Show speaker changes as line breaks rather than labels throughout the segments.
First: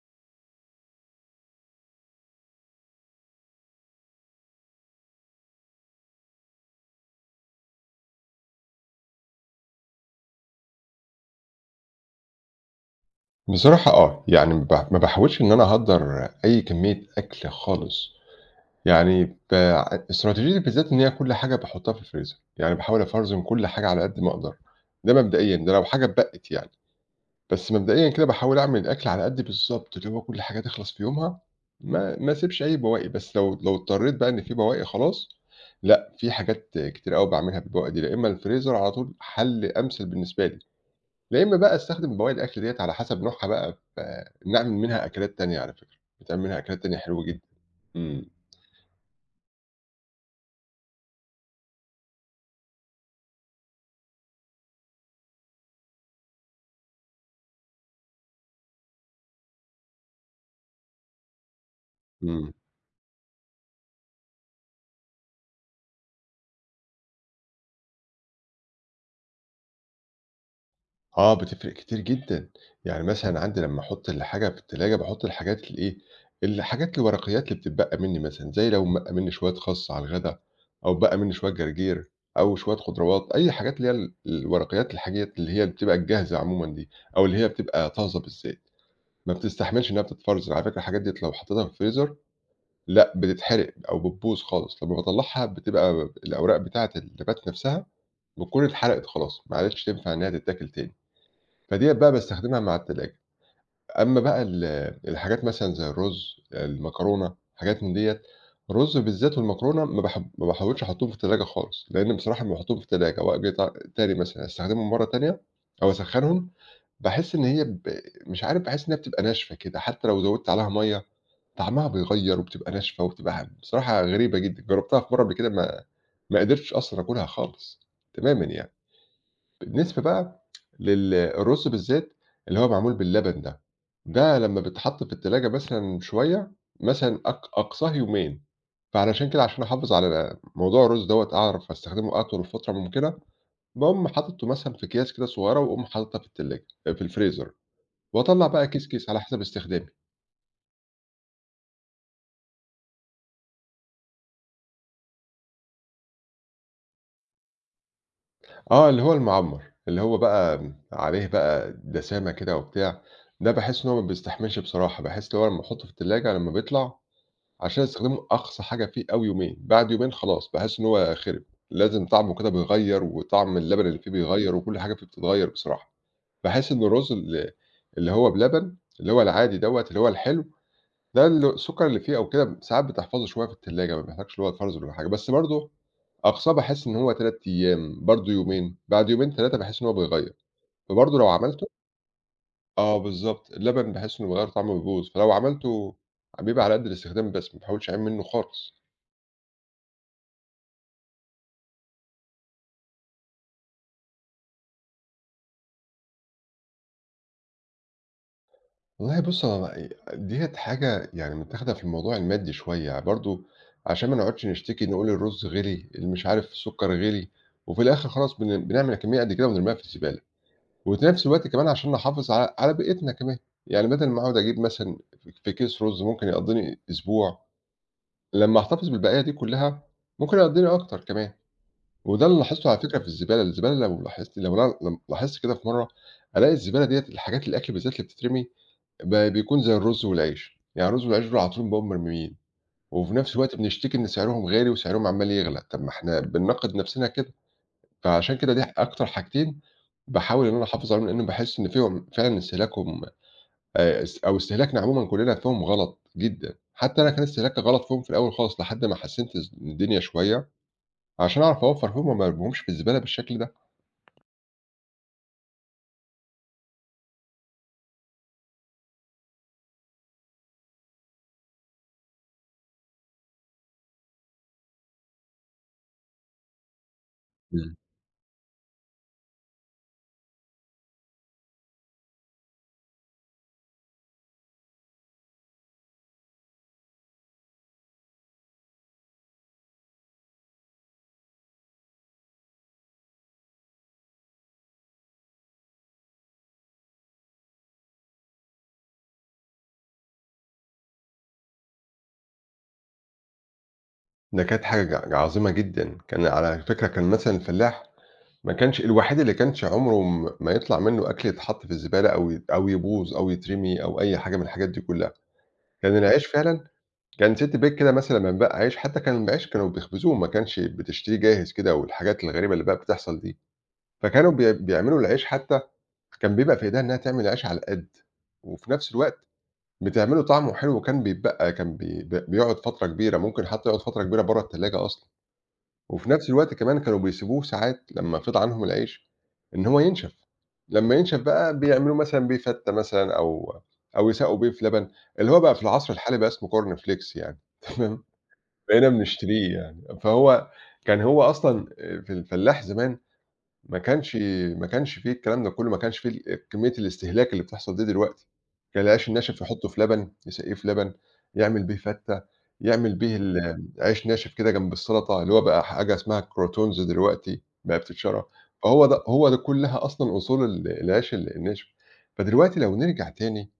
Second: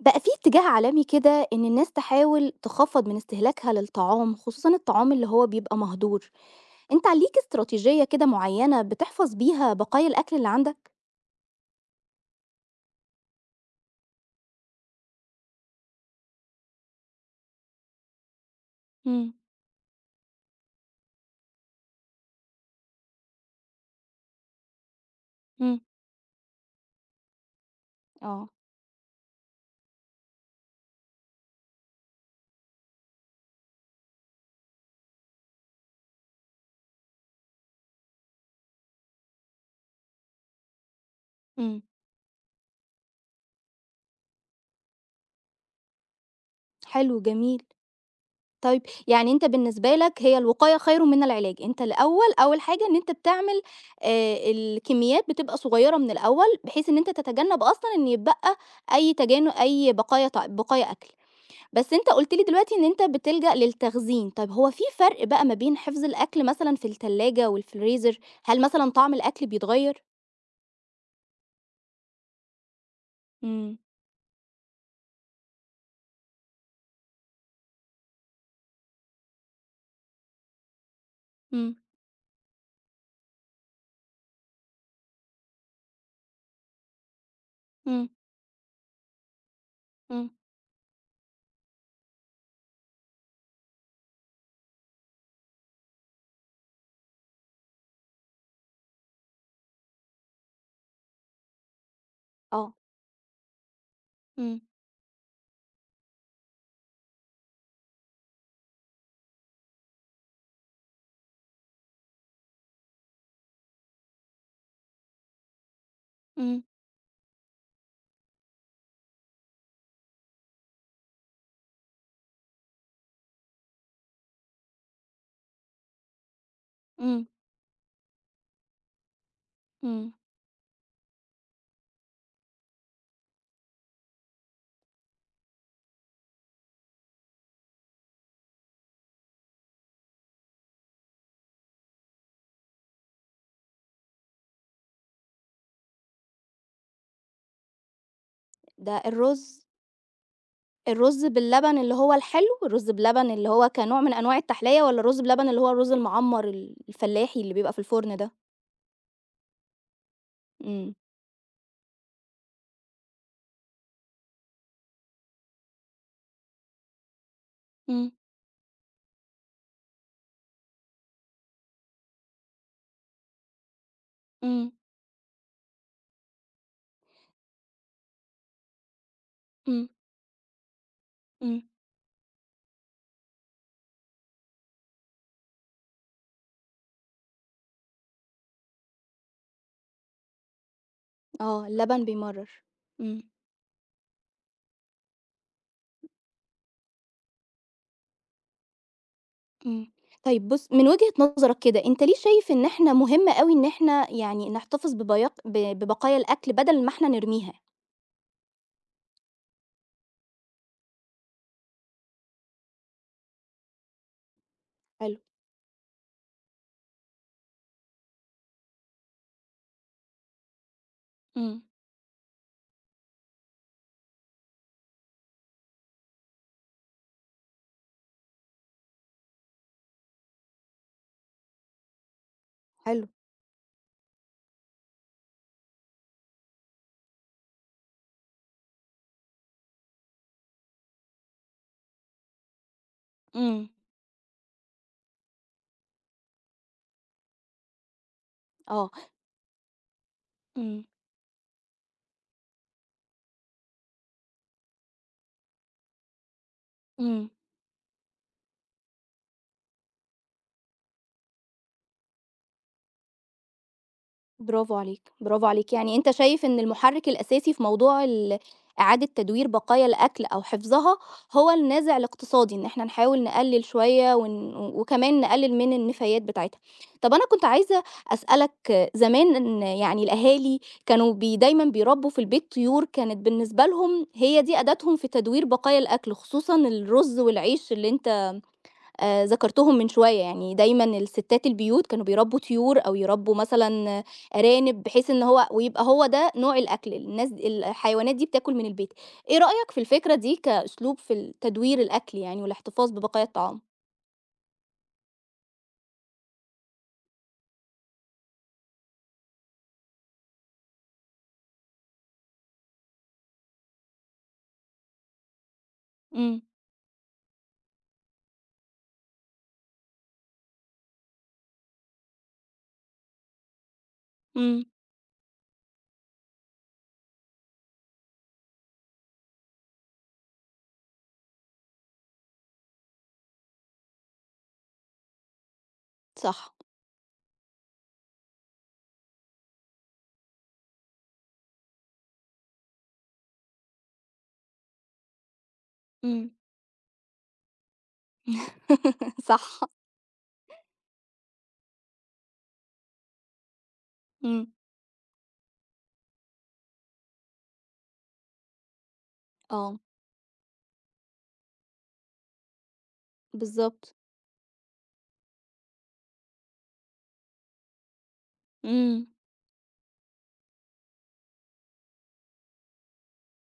بقى في اتجاه عالمي كده إن الناس تحاول تخفّض من استهلاكها للطعام، خصوصًا الطعام اللي هو بيبقى مهدور. أنت ليك استراتيجية كده معيّنة بتحفظ بيها بقايا الأكل اللي عندك؟
بصراحة آه، يعني ما باحاولش إن أنا أهدّر أي كمية أكل خالص، يعني
إمم.
إستراتيجيتي بالذات إن هي كل حاجة باحطها في الفريزر، يعني باحاول أفرزن كل حاجة على قد ما أقدر، ده مبدئيًا، ده
إمم.
لو حاجة اتبقِّت يعني، بس مبدئيًا كده
آه.
باحاول أعمل الأكل على قد بالضبط، اللي هو كل حاجة تخلص في يومها، ما اسيبش أي بواقي، بس لو اضطريت بقى إن في بواقي خلاص، لأ، في حاجات كتير أوي باعملها بالبواقي دي، يا إما الفريزر على طول حل أمثل بالنسبة لي، يا إمّا بقى
إمم.
أستخدم بواقي الأكل ديّة على حسب نوعها بقى نعمل منها أكلات تانية على فكرة، بيتعمل منها أكلات تانية
حلو
حلوة جدًا.
جميل.
إمم.
طيب يعني أنت بالنسبة لك هي الوقاية خير من العلاج، أنت الأول أول حاجة إن أنت بتعمل الكميات بتبقى صغيّرة من الأول، بحيث إن أنت تتجنب أصلًا إن يتبقى أي تجان أي بقايا ط بقايا أكل. بس أنت قُلت لي
إمم.
دلوقتي إن أنت بتلجأ للتخزين، طيب هو في فرق بقى ما بين حفظ الأكل مثلًا في التلاجة والفريزر؟ هل مثلًا طعم الأكل بيتغيّر؟
آه، بتفرق كتير جدًا. يعني مثلًا عندي
إمم.
لمّا أحُط الحاجة في التلاجة باحُط الحاجات الإيه، الحاجات الورقيات اللي بتتبقى منّي مثلًا، زي لو بقى منّي شوية خَس على الغدا أو اتبقى منّي شوية
إمم.
جرجير أو شوية خضروات، أي حاجات اللي هي الورقيات الحاجات اللي هي بتبقى الجاهزة عمومًا دي أو اللي هي بتبقى
إمم.
طازة بالذات، ما بتستحملش إنّها
إمم.
بتتفرزن، على فكرة الحاجات ديّة لو حطيتها في الفريزر لأ، بتتحرق أو بتبوظ خالص، لمّا باطلّعها بتبقى الأوراق بتاعة النبات نفسها بتكون اتحرقت خلاص، ما عادتش تنفع إنها تتاكل تاني، فديّة بقى باستخدمها
آه.
مع التلاجة. أمّا بقى
إمم.
الحاجات مثلًا زي الرز، المكرونة، حاجات من ديّة، الرز بالذات والمكرونة ما باحاولش أحطّهم في التلاجة خالص، لإن بصراحة لمّا باحطّهم في التلاجة وآجي تاني مثلًا أستخدمهم مرّة تانية أو أسخّنهم،
إمم.
باحس إن هي ب مش عارف باحس إنها بتبقى ناشفة كده، حتى لو زوّدت عليها مَيّة طعمها بيغيّر وبتبقى ناشفة وبتبقى بصراحة غريبة جدًا، جرّبتها في مرّة قبل كده ما قدرتش أصلًا آكلها
إمم.
خالص تمامًا يعني. بالنسبة
إمم.
بقى الرُز بالذات اللي هو معمول باللبن ده، ده لمّا بيتحط في التلاجة مثلًا شوية، مثلًا أقصاه يومين، فعلشان كده عشان أحافظ على موضوع الرُز دوّة أعرف أستخدمه أطول فترة ممكنة، باقوم حاططّه مثلًا في أكياس كده صغيّرة واقوم حاططها في التلاجة في الفريزر، واطلّع بقى كيس،
ده
كيس على حسب
الرز
استخدامي.
الرز باللبن اللي هو الحلو، الرز بلبن اللي هو كنوع من أنواع التحلية والّا الرز بلبن اللي هو الرز المعمّر الفلاحي اللي بيبقى في الفرن ده؟
آه، اللي هو المعمّر، اللي هو بقى
إمم.
عليه بقى دسامة كده وبتاع، ده باحس إن هو ما بيستحملش بصراحة، باحس اللي هو لمّا أحطه في التلاجة لمّا بيطلع عشان
إمم.
أستخدمه أقصى حاجة فيه أوي يومين، بعد يومين خلاص باحس إن هو خِرِب، لازم طعمه كده بيغيّر وطعم اللبن اللي فيه بيغيّر
إمم.
وكل حاجة فيه بتتغيّر بصراحة، باحس إن الرز اللي هو بلبن، اللي هو العادي دوّة
إمم.
اللي هو الحلو ده
إمم.
السُكّر اللي فيه أو كده ساعات بتحفظه شوية في التلاجة، ما بيحتاجش اللي هو يتفرزن والّا حاجة، بس برضه أقصاه باحس إن هو 3 أيام، برضه يومين، بعد يومين 3 باحس إن هو بيغيّر، فبرضه لو
آه،
عملته
اللبن بيمرّر.
آه
إمم.
بالضبط، اللبن باحس إنه بيغيّر طعمه بيبوظ، فلو عملته بيبقى على قد الاستخدام بس، ما باحاولش أعين منه خالص.
إمم. طيب بُص، من وجهة نظرك كده، أنت ليه شايف إن إحنا مهم أوي إن إحنا يعني نحتفظ ببياق ب ببقايا الأكل بدل ما إحنا نرميها؟
والله بُص هو ي ديّة حاجة يعني متاخدة في الموضوع المادي شوية، برضه عشان ما نقعدش نشتكي نقول
حلو.
الرز غِلي، اللي مش عارف السُكّر غِلي، وفي الآخر خلاص بنعمل كمية قد كده ونرميها في الزبالة. وفي نفس الوقت
إمم.
كمان عشان نحافظ على بيئتنا كمان، يعني بدل ما أقعد أجيب مثلًا في كيس رز ممكن يقضّيني أسبوع، لمّا أحتفظ بالبقايا دي كلّها ممكن يقضّيني أكتر كمان، وده اللي لاحظته على فكرة في
حلو.
الزبالة، الزبالة لو لاحظت لو أنا لم لاحظت كده في مرّة ألاقي الزبالة ديّة الحاجات الأكل بالذات اللي بتترمي بيكون زي الرز والعيش، يعني الرز والعيش دول على طول بنلاقيهم مرميين، وفي نفس الوقت
إمم.
بنشتكي إن سعرهم غالي وسعرهم عمّال يغلى، طَب ما إحنا بنناقض نفسنا كده. فعشان كده دي
آه.
أكتر حاجتين باحاول إن أنا
إمم.
أحافظ عليهم، لإن باحس إن فيهم فعلًا استهلاكهم است أو استهلاكنا عمومًا كلّنا فيهم غلط جدًا، حتى أنا كان
إمم.
استهلاكي غلط فيهم في الأول خالص لحد ما حسّنت الدنيا شوية، عشان أعرف أوفّر فيهم وما أرميهمش في الزبالة بالشكل ده.
برافو عليك، برافو عليك، يعني أنت شايف إن المحرك الأساسي في موضوع إعادة تدوير بقايا الأكل أو حفظها هو النازع الاقتصادي، إن إحنا نحاول نقلل شوية وكمان نقلل من النفايات بتاعتها. طب أنا كنت
إمم.
عايزة أسألك زمان يعني الأهالي كانوا دايمًا بيربوا في البيت طيور كانت بالنسبة لهم هي دي أداتهم في تدوير بقايا الأكل، خصوصًا الرز والعيش اللي أنت ذكرتهم من شوية، يعني دايمًا الستات البيوت كانوا بيربّوا طيور أو يربّوا مثلًا أرانب، بحيث إن هو ويبقى هو ده نوع الأكل، الناس الحيوانات دي بتاكل من البيت. إيه رأيك في الفكرة دي كأسلوب في تدوير الأكل يعني والاحتفاظ ببقايا الطعام؟
ده كانت حاجة عظيمة جدًا، كان على فكرة كان مثلًا الفلاح ما كانش الوحيد اللي كانش عمره ما يطلع منّه أكل يتحط في الزبالة أو أو يبوظ أو يترمي أو أي حاجة من الحاجات دي كلّها، كان العيش
إمم.
فعلًا كان سيتي بيك كده مثلًا لمّا بانباع عيش، حتى كان العيش كانوا بيخبزوه ما كانش بتشتريه جاهز كده والحاجات الغريبة اللي بقت بتحصل دي، فكانوا
إمم.
بيعملوا العيش حتى كان بيبقى في إيديها إنها تعمل العيش على القد، وفي نفس الوقت بتعمله طعمه حلو وكان بيتبقى كان بي ب بيقعد فترة كبيرة، ممكن حتى يقعد فترة كبيرة برّه التلاجة أصلًا، وفي نفس الوقت
صح.
كمان كانوا بيسيبوه ساعات لمّا فِض عنهم العيش إن هو ينشف، لمّا ينشف بقى بيعملوه مثلًا بيه فتة مثلًا أو أو يساقوا بيه في لبن، اللي هو بقى في العصر الحالي بقى
إمم.
اسمه corn flakes يعني تمام، بقينا
صح.
بنشتريه يعني. فهو كان هو أصلًا في الفلاح زمان ما كانش
إمم.
ما كانش فيه الكلام ده كُلّه، ما كانش فيه كمية الاستهلاك اللي بتحصل دي دلوقتي. كان العيش الناشف يحطّه
آه.
في لبن، يسقّيه في لبن، يعمل بيه فتّة، يعمل بيه
بالضبط.
عيش ناشف كده جنب السَلطة، اللي هو بقى حاجة اسمها الcroutons دلوقتي بقى بتتشرى. فهو ده
إمم.
هو ده كُلّها أصلًا أصول العيش الناشف. فدلوقتي لو نرجع تاني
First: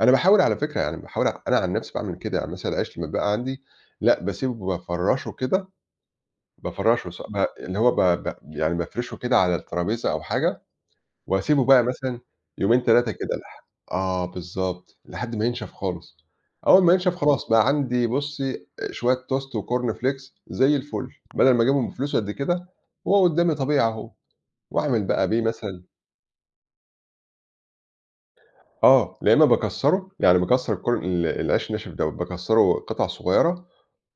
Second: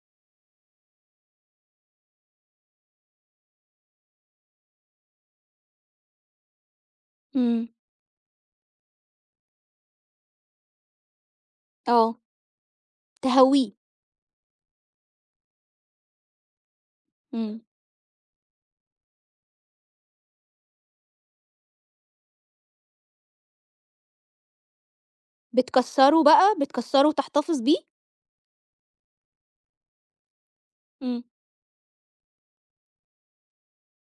أنا باحاول على فكرة يعني باحاول أنا عن نفسي باعمل كده، يعني مثلًا العيش لمّا بيبقى عندي لأ باسيبه بافرّشه كده، بافرّشه ص ب إمم.
إمم.
اللي هو ب ب يعني بافرشه كده على الترابيزة أو حاجة، واسيبه بقى
آه.
مثلًا يومين 3 كده
تهوّيه.
آه بالضبط، لحد ما ينشف خالص، أول ما ينشف خلاص
إمم.
بقى عندي بُصّي شوية توست وكورن فليكس زي الفل، بدل ما أجيبهم بفلوس قد كده، هو قدّامي طبيعي أهو، وأعمل بقى بيه مثلًا
بتكسّره بقى، بتكسّره وتحتفظ بيه؟
آه، يا إمّا باكسّره، يعني باكسّر الكُرن
إمم.
ال العيش الناشف دوّة، باكسّره قطع صغيّرة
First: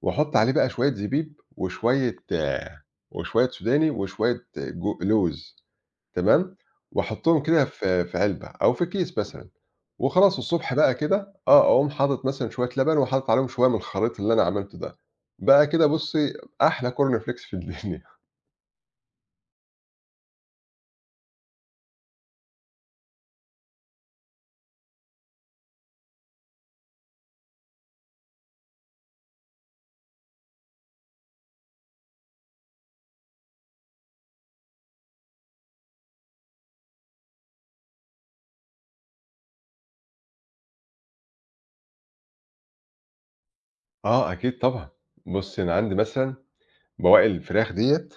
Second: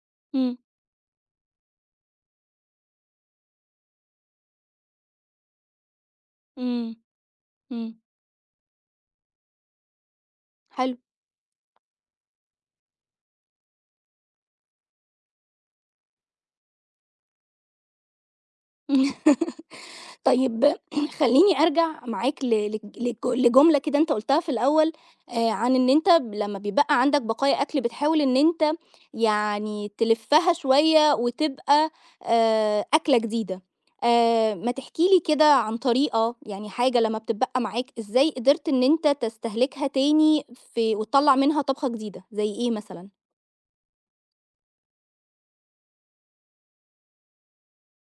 وأحُط عليه
إمم.
بقى شوية زبيب وشوية آه، وشوية سوداني وشوية جو لوز تمام،
إمم.
وأحُطّهم كده
إمم.
في علبة أو في كيس مثلًا وخلاص الصبح بقى
حلو.
كده آه، أقوم حاطط مثلًا شوية لبن وحاطط عليهم شوية من الخليط اللي أنا عملته ده، بقى كده بُصّي أحلى corn flakes في الدنيا.
طيب خلّيني أرجع معاك ل لج لج لجملة كده أنت قُلتها في الأول، عن إن أنت لمّا بيبقى عندك بقايا أكل بتحاول إن أنت يعني تلفّها شوية وتبقى أكلة جديدة. ما تحكي لي كده عن طريقة، يعني حاجة لمّا بتتبقى معاك إزاي قدرت إن أنت تستهلكها تاني وتطلّع منها طبخة جديدة، زي إيه مثلًا؟
آه، أكيد طبعًا. بُصّي أنا عندي مثلًا بواقي الفراخ ديّة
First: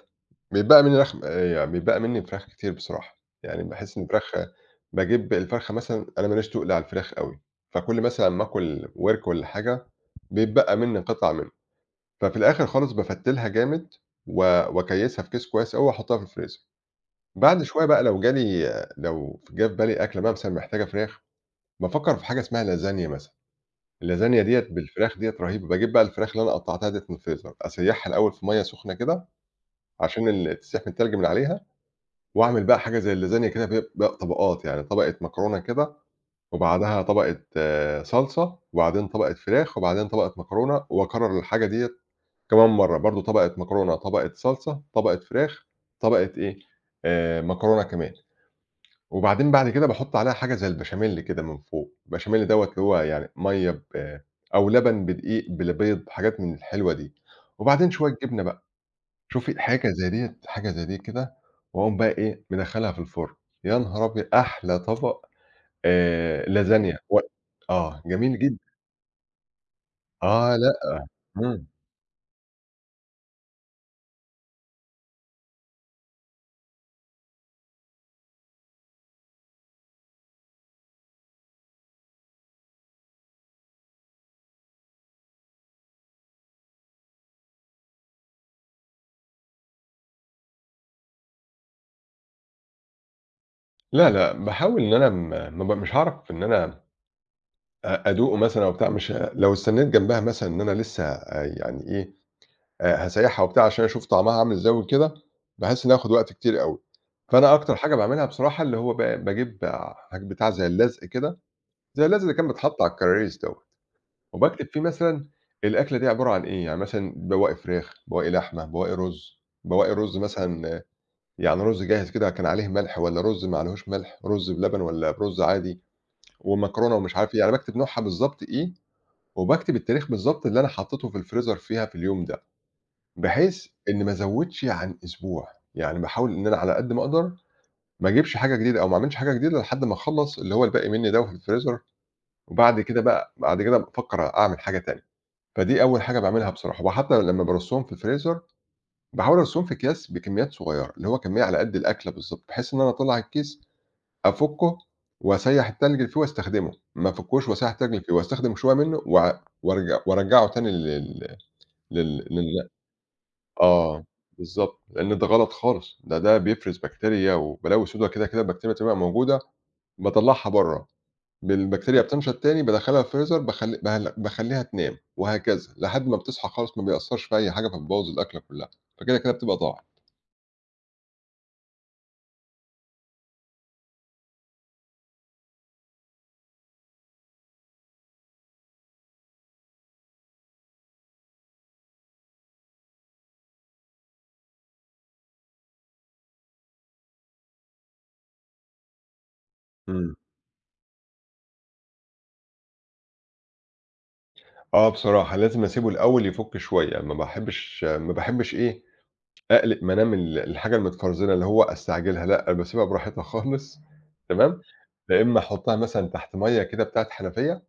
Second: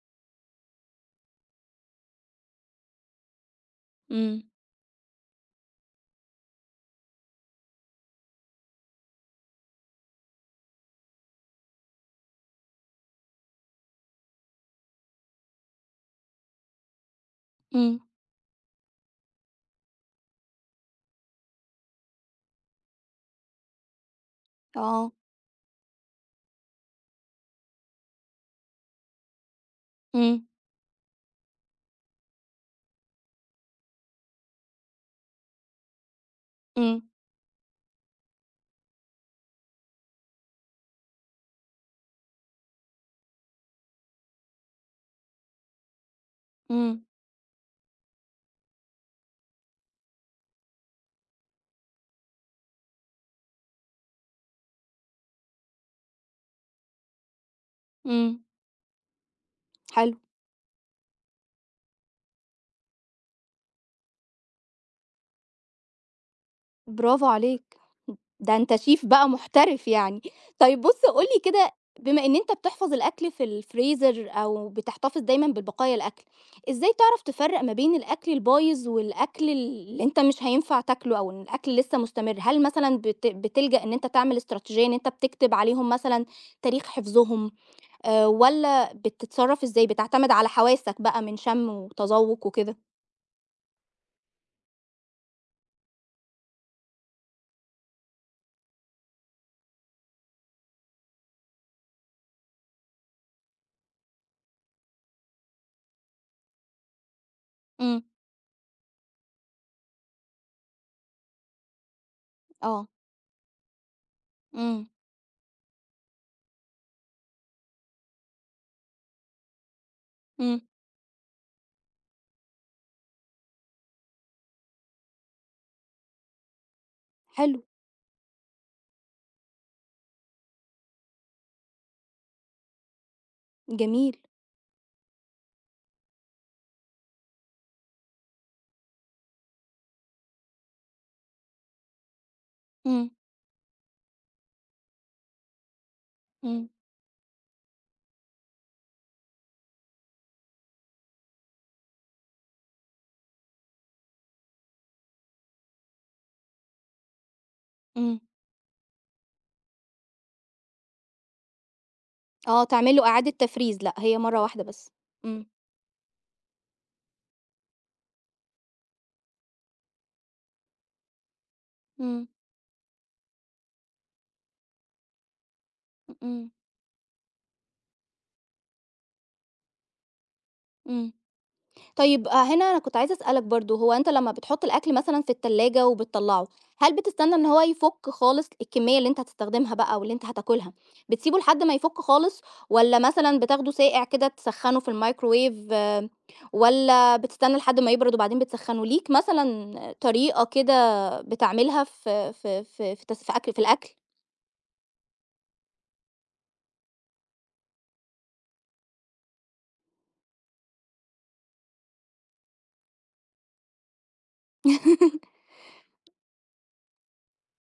بيتبقى منّي رخ يعني بيتبقى منّي فراخ كتير بصراحة، يعني باحس إن الفراخ
إمم.
باجيب الفرخة مثلًا أنا ما لياش تُقل على الفراخ أوي، فكل مثلًا ما آكل ورك والّا حاجة بيتبقى منّي قطع منها، ففي الآخر خالص بافتّلها جامد و وأكيّسها في كيس كويس أوي وأحطّها في الفريزر. بعد شوية
إمم.
بقى لو جه في بالي أكلة بقى مثلًا محتاجة فراخ، بافكّر في حاجة اسمها لازانيا مثلًا، اللازانيا ديّة
آه.
بالفراخ ديّة رهيبة، باجيب بقى الفراخ اللي أنا قطّعتها ديّة من الفريزر أسيّحها الأول في مَيّة سخنة كده عشان
إمم.
تسيح من التلج من عليها، واعمل بقى حاجة زي اللازانيا كده ب ب طبقات، يعني طبقة مكرونة كده،
إمم.
وبعدها طبقة آه، صلصة، وبعدين طبقة فراخ، وبعدين طبقة مكرونة، واكرر الحاجة ديّة كمان مرّة، برضه طبقة مكرونة، طبقة صلصة، طبقة فراخ، طبقة إيه،
إمم.
مكرونة كمان، وبعدين بعد كده باحط عليها حاجة زي البشاميل كده من فوق، البشاميل دوّة اللي هو يعني مَيّة ب آه، أو لبن بدقيق بالبيض، حاجات من الحلوة دي، وبعدين شوية
إمم.
جبنة شوفي حاجة زي
حلو.
ديّة حاجة زي دي كده، واقوم بقى إيه، مدخّلها في الفرن، يا نهار أبيض! أحلى طبق لازانيا و
برافو عليك.
آه، جميل
ده
جدًا.
أنت شيف بقى محترف يعني.
آه،
طيب
لأ،
بُص قُل لي
إمم.
كده، بما إن أنت بتحفظ الأكل في الفريزر أو بتحتفظ دايمًا بالبقايا الأكل، إزاي تعرف تفرّق ما بين الأكل البايظ والأكل اللي أنت مش هينفع تاكله أو إن الأكل لسه مستمر؟ هل مثلًا بتلجأ إن أنت تعمل إستراتيجية إن أنت بتكتب عليهم مثلًا تاريخ حفظهم، والّا بتتصرّف إزاي، بتعتمد على حواسك بقى من شم وتذوق وكده؟
لا، لأ، باحاول إن أنا م ما ب مش هاعرف إن أنا أدوقه مثلًا أو بتاع، مش لو استنيت جنبها مثلًا إن أنا لسه يعني إيه، هاسيّحها وبتاع عشان أشوف طعمها عامل إزاي وكده، باحس إنّي هاخد وقت كتير أوي. فأنا أكتر حاجة
إمم.
باعملها بصراحة اللي هو باجيب بتاع زي اللزق كده، زي اللزق اللي كان بيتحط
آه.
على الكراريس دوّة. وباكتب فيه
إمم.
مثلًا الأكلة دي عبارة عن إيه، يعني مثلًا بواقي فراخ، بواقي لحمة، بواقي رز، بواقي رز
إمم.
مثلًا يعني رز جاهز كده كان عليه ملح والّا رز ما عليهوش ملح، رز بلبن والّا برز عادي، ومكرونة ومش عارف إيه، يعني
حلو.
باكتب نوعها بالضبط إيه، وباكتب التاريخ بالضبط اللي أنا حطيته في الفريزر فيها في اليوم ده، بحيث إن ما
جميل.
ازودش عن أسبوع، يعني باحاول إن أنا على قد ما أقدر ما اجيبش حاجة جديدة أو ما اعملش حاجة جديدة لحد ما اخلّص اللي هو الباقي منّي ده وفي الفريزر، وبعد كده
إمم.
بقى بعد كده بافكر أعمل حاجة تانية. فدي أول حاجة باعملها
إمم.
بصراحة، وحتى لمّا بارُصّهم في الفريزر، باحاول أرُصّهم في أكياس بكميات صغيّرة، اللي هو كمية على قد الأكلة بالضبط، بحيث إن أنا أطلّع الكيس أفُكُّه وأسيّح التلج اللي فيه واستخدمه، ما أفُكُّوش وأسيّح التلج اللي فيه،
إمم.
وأستخدم شوية منه وأ وأرج وأرجّعه تاني لل لل
آه،
لل
تعمل له إعادة تفريز، لأ،
آه،
هي مرّة واحدة
بالضبط،
بس.
لإن ده
إمم.
غلط خالص، ده بيفرز بكتيريا وبلاوي سودا كده، كده البكتيريا بتبقى موجودة، باطلّعها برّه. بالبكتيريا
إمم.
بتنشط تاني بادخّلها الفريزر باخلّيها تنام، وهكذا لحد ما بتصحى
إمم.
خالص ما بيأثّرش في أي حاجة فبيبوّظ الأكلة كلّها، فكده، كده بتبقى ضاعت.
إمم. طيب هنا أنا كنت عايزة أسألك برضه، هو أنت لمّا بتحُط الأكل مثلًا في التلاجة وبتطلّعه، هل بتستنى إن هو يفُك خالص الكمية اللي أنت هتستخدمها بقى واللي أنت هتاكلها، بتسيبه لحد ما يفُك خالص والّا مثلًا بتاخده ساقع كده تسخّنه في الميكروويف، والّا بتستنى لحد ما يبرد وبعدين بتسخّنه؟ ليك مثلًا
إمم.
طريقة كده بتعملها في في في في تس في أكل في الأكل؟
آه بصراحة لازم أسيبه الأول يفُك شوية، ما باحبّش إيه، أقلق منام ال الحاجة المتفرزنة اللي هو أستعجلها لأ، باسيبها براحتها خالص تمام، يا إمّا أحُطّها مثلًا تحت مَيّة كده بتاعة حنفية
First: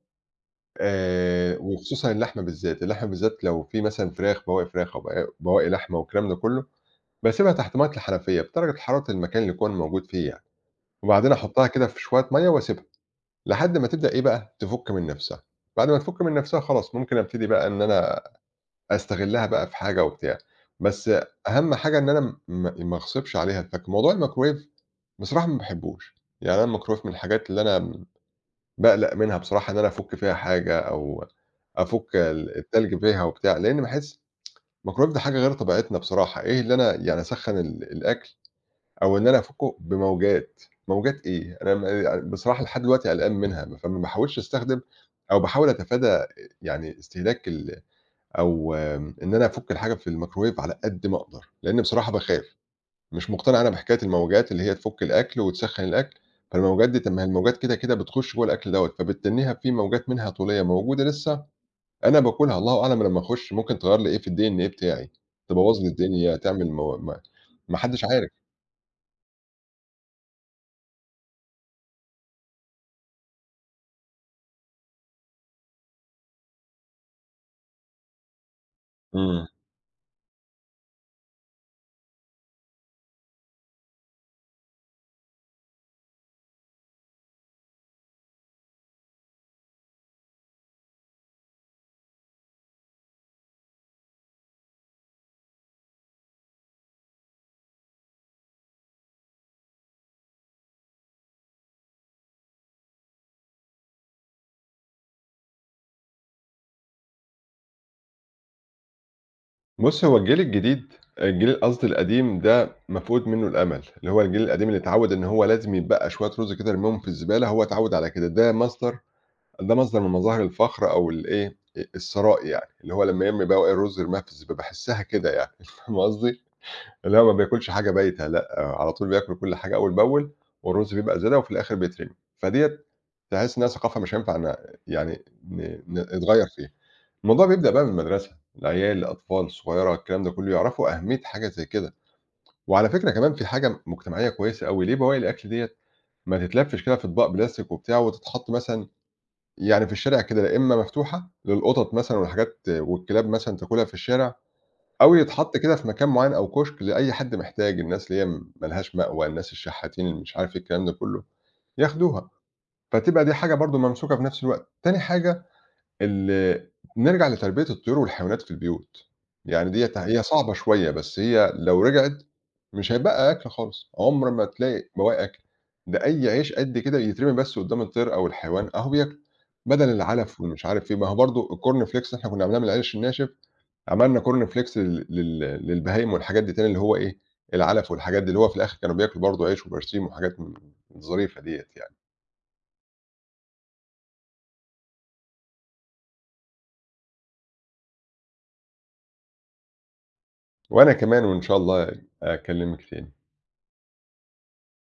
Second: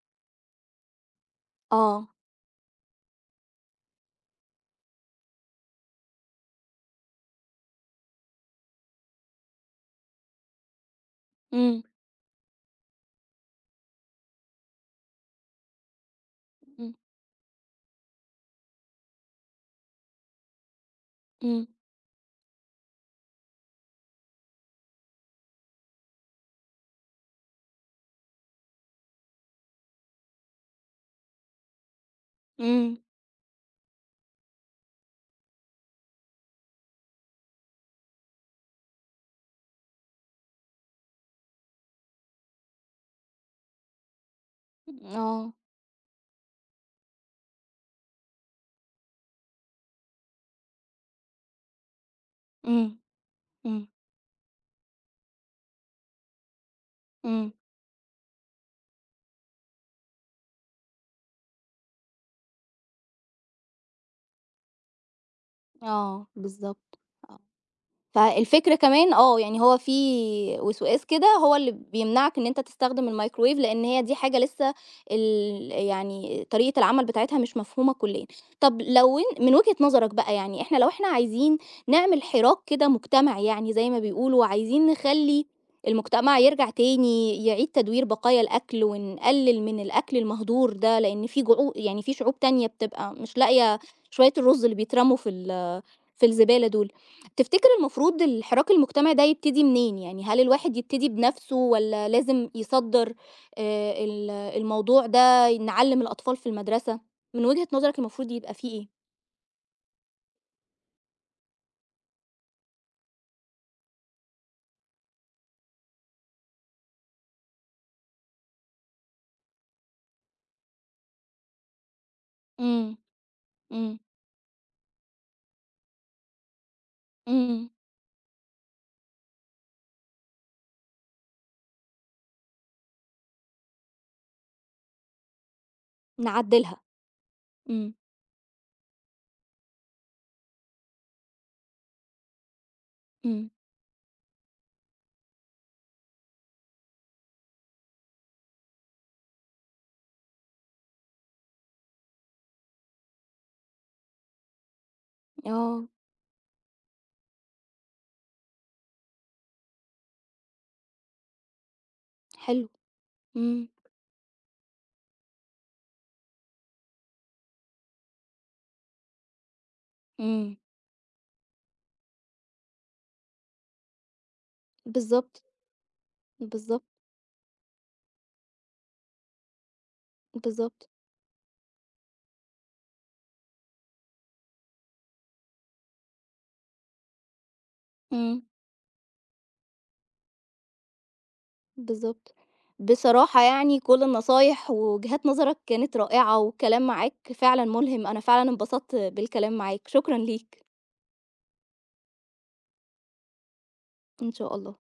آه.
وخصوصًا اللحمة بالذات، اللحمة بالذات لو في مثلًا فراخ بواقي فراخ أو بواقي لحمة والكلام ده كلّه باسيبها تحت مَيّة الحنفية بدرجة حرارة المكان اللي يكون موجود فيه يعني، وبعدين أحطها
إمم.
كده في شوية مَيّة وأسيبها، لحد ما تبدأ إيه بقى، تفُك من نَفْسها، بعد ما تفُك من نَفْسها
إمم.
خلاص ممكن أبتدي بقى إن أنا أستغلّها بقى في حاجة وبتاع، بس
إمم.
أهم حاجة إن أنا ما أغصبش عليها، فموضوع الميكروويف بصراحة ما باحبّوش، يعني أنا الميكروويف من الحاجات اللي أنا باقلق منها بصراحة إن أنا أفُك فيها حاجة أو أفُك
إمم.
التلج فيها وبتاع، لإن باحس الميكروويف ده حاجة غير طبيعتنا بصراحة، إيه اللي أنا يعني أسخّن الأكل أو إن أنا أفُكّه بموجات، موجات إيه؟ أنا بصراحة لحد دلوقتي قلقان منها، فما باحاولش أستخدم أو
آه.
باحاول أتفادى يعني استهلاك ال أو آمم، إن أنا أفُك الحاجة في الميكروويف على قد ما أقدر، لإن بصراحة باخاف،
إمم.
مش مقتنع أنا
إمم.
بحكاية الموجات اللي هي تفُك الأكل وتسخّن الأكل، فالموجات دي طَب ما هي
إمم.
الموجات كده، كده بتخُش جوّه الأكل دوّة، فبتتنّيها في موجات منها طولية موجودة لسه، أنا باكلها الله أعلم لمّا أخُش ممكن تغيّر لي إيه في الDNA بتاعي، تبوّظ لي
آه.
الدنيا، تعمل مو
بالضبط.
ما
آه.
ما حدّش عارف.
فالفكرة كمان آه، يعني هو في وسواس كده هو اللي بيمنعك إن أنت تستخدم الميكروويف، لإن هي دي حاجة لسه يعني طريقة العمل بتاعتها مش مفهومة كليًا. طب لو إن
إمم.
من وجهة نظرك بقى، يعني إحنا لو إحنا عايزين نعمل حراك كده مجتمعي يعني زي ما بيقولوا، وعايزين نخلّي المجتمع يرجع تاني يعيد تدوير بقايا الأكل، ونقلل من الأكل المهدور ده، لإن في يعني في شعوب تانية بتبقى مش لاقية شوية الرز اللي بيترموا في في الزبالة دول. تفتكر المفروض الحراك المجتمعي ده يبتدي منين؟ يعني هل الواحد يبتدي بنفسه والّا لازم يصدّر الموضوع ده، نعلّم الأطفال في المدرسة؟ من وجهة نظرك المفروض يبقى في إيه؟
بُص، هو الجيل الجديد الجيل قصدي القديم ده مفقود منّه الأمل، اللي هو الجيل القديم اللي اتعوّد إن هو لازم يتبقّى شوية رُز كده يرميهم في الزبالة، هو اتعوّد على كده، ده مصدر من مظاهر الفخر أو الإيه، أ الثراء يعني، اللي
إمم.
هو لمّا يرمي بواقي
إمم.
الرُز يرميها في الزبالة، باحسّها كده يعني فاهم قصدي؟ اللي هو ما
إمم.
بياكلش حاجة بايتة لأ، على طول بياكل كل حاجة أول بأول، والرُز بيبقى زيادة وفي الآخر بيترمي، فديّة تحس إنّها ثقافة مش هينفع ن يعني ن ن نتغيّر فيها.
نعدّلها.
الموضوع بيبدأ بقى من
إمم.
المدرسة، العيال، الأطفال الصغيرة، الكلام ده كله يعرفوا أهمية حاجة زي كده، وعلى فكرة كمان في
إمم.
حاجة مجتمعية كويسة أوي، ليه بواقي الأكل ديّة ما تتلفش كده في أطباق بلاستيك وبتاع وتتحط مثلًا يعني في الشارع كده، يا إما مفتوحة للقطط مثلًا والحاجات والكلاب مثلًا تاكلها في الشارع، أو يتحط كده في
آه.
مكان معين أو كشك لأي حد محتاج، الناس اللي هي ما لهاش مأوى، الناس الشحاتين اللي مش عارف إيه الكلام ده كله، ياخدوها،
حلو.
فتبقى دي حاجة
إمم.
برضه ممسوكة في نفس الوقت. تاني حاجة ال نرجع لتربية الطيور والحيوانات في البيوت، يعني ديّة هي إمم. صعبة
إمم.
شوية، بس هي لو رجعت مش هيتبقى أكل خالص، عمر ما تلاقي بواقي أكل،
بالضبط.
ده أي عيش قد
بالضبط.
كده يترمي بس قدّام الطير أو الحيوان أهو بياكله، بدل العلف والمش
بالضبط.
عارف إيه، ما هو برضه الcorn flakes اللي إحنا كنا بنعملها من العيش الناشف، عملنا corn flakes لل لل للبهايم والحاجات دي تاني اللي هو إيه، العلف والحاجات دي، اللي
إمم.
هو في الآخر كانوا بياكلوا برضه عيش وبرسيم وحاجات م ظريفة ديّة يعني،
بالضبط. بصراحة يعني كل النصايح ووجهات نظرك كانت رائعة والكلام معاك فعلًا ملهم، أنا فعلًا انبسطت بالكلام معاك، شكرًا ليك.
وأنا كمان وإن شاء الله أكلمِك تاني.
إن شاء الله.